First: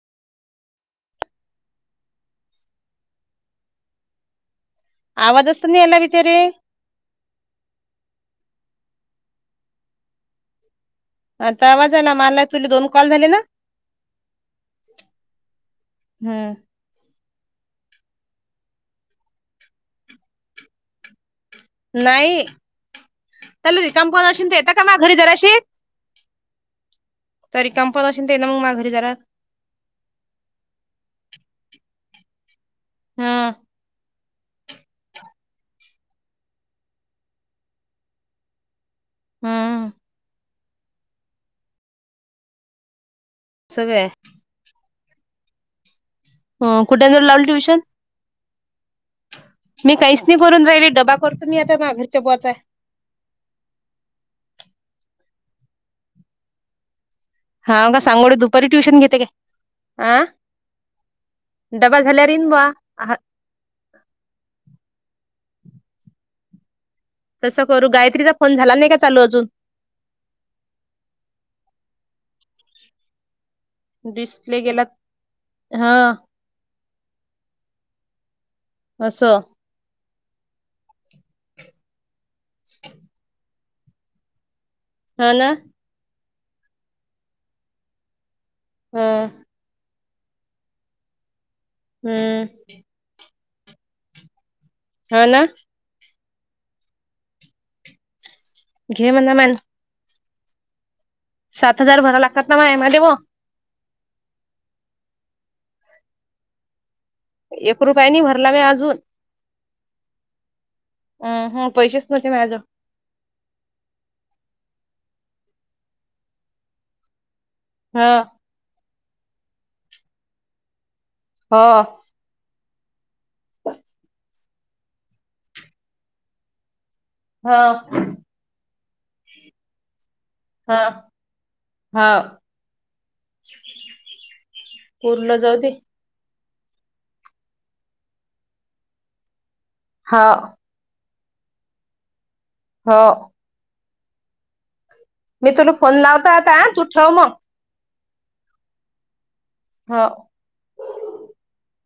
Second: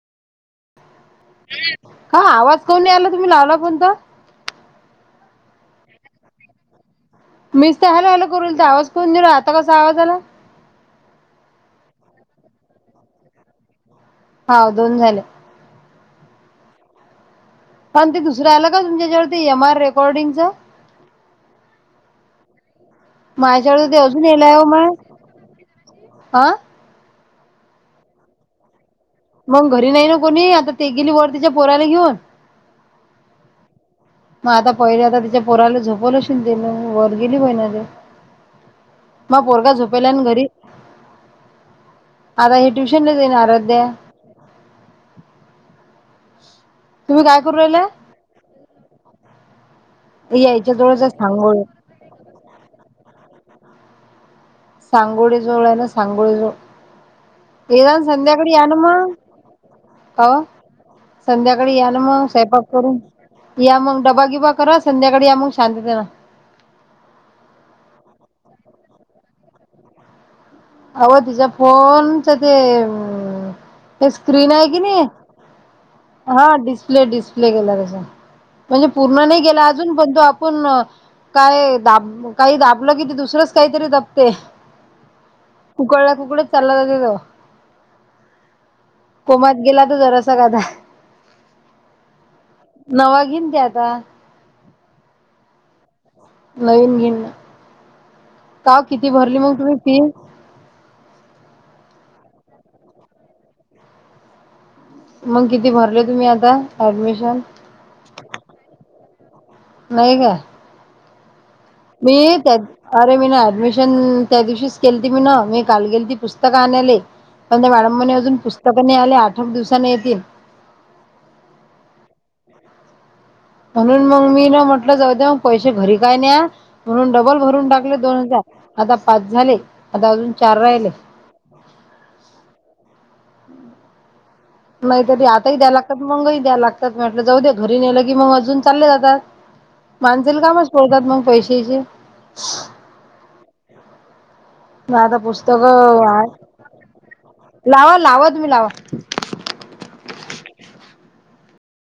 का आवाज काउन नाही आला तुम्ही लावला फोन तर? आवाजच तर नाई आला विचारे? मीच तर हॅलो हॅलो करूनल आवाज करून दिल आता कसा आवाजा आला? आता आवाज आला मला तुले दोन कॉल झाले ना? हो दोन झाले. हम पण ते दुसरं आला का तुमच्या ह्याच्यावरती एम आर रेकॉर्डिंगच? नाही, हॅलो ते रिकाम कोण अशीन तर त येता का माझ्या घरी जराशी? आ? तरी [unintelligible] मग घरी नाही ना कोणी आता ते गेली वर तिच्या पोराला घेऊन. हा. मग आता पहिले आता तिच्या पोराला झोपवल अशीन तेन वर गेली बहिन अन ते. मग पोरगा हं झोपेल्या आणि घरी, आता हे ट्यूशन सुईन आराध्या सगळे हो कुठेतर तुम्ही काय लावली करू ट्युशन राहिला मी काहीच नाही करून यायच्या राहिले, जवळच डबा करतो मी सांगोळे आता बा घरच्या बॉ काय! सांगोळी जवळ आहे, ना सांगोळी जोळ हा का सांगोळी दुपारी ट्युशन घेते काय अं? का ओ? संध्याकाळी या ना मग सयंपाक करून हा या मग डबागिबा करा संध्याकाळी या मंग शांततेन तसं करू, गायत्रीचा फोन झाला नाही का चालू अजून. अव तिचा फोनच ते अ हे स्क्रीन डिस्प्ले आहे की गेला नाही हा हा डिस्प्ले, डिस्प्ले, गेला त्याचा. म्हणजे पूर्ण असं नाही गेला अजून पणंतु आपुण काय दाब काही दाबलं, कि ते दुसरंच काहीतरी दबते हा ना कुकडला कुकडच चाला जातो तो, हं कोमात गेला तर जरा [unintelligible] हूं! [unintelligible] हा ना. नवीन घेइना, का किती घे म्हणा भरली मा मग तुम्ही फी सात हजार भरा लागतात ना माया मदे ओ. मंग किती भरले तुम्ही आता? ऍडमिशन एक रुपयानी भरला मी अजून. नाही का. हूं! मी त्या, अरे मी ना ऍडमिशन त्या दिवशीश केलती मिन मी काल गेलती पुस्तक आनाले, पण त्या मॅड ह म्हणे अजून पुस्तक पण नाही आल्या, आठ एक दिवसाांने येतील. हा! म्हणून मग मी ना म्हटलं जाऊ दया, पैसे घरी काय न्या म्हणून डबल हो भरून टाकले दोन हजार, आता पाच झाले आता अजून चार हा राहिले हा! नाही तरी आताही द्याला लागतात मंगही द्या लागतात म्हटलं जाऊ द्या घरी नेलं की मग अजून चालले जातात, हो माणसेला कामच पळतात मग पैसे चे हो! नाही आता मी पुस्तक तुला फोन आहे, लावतो आता हा तू ठेव मग लावा, लावा तुम्ही लावा [unintelligible]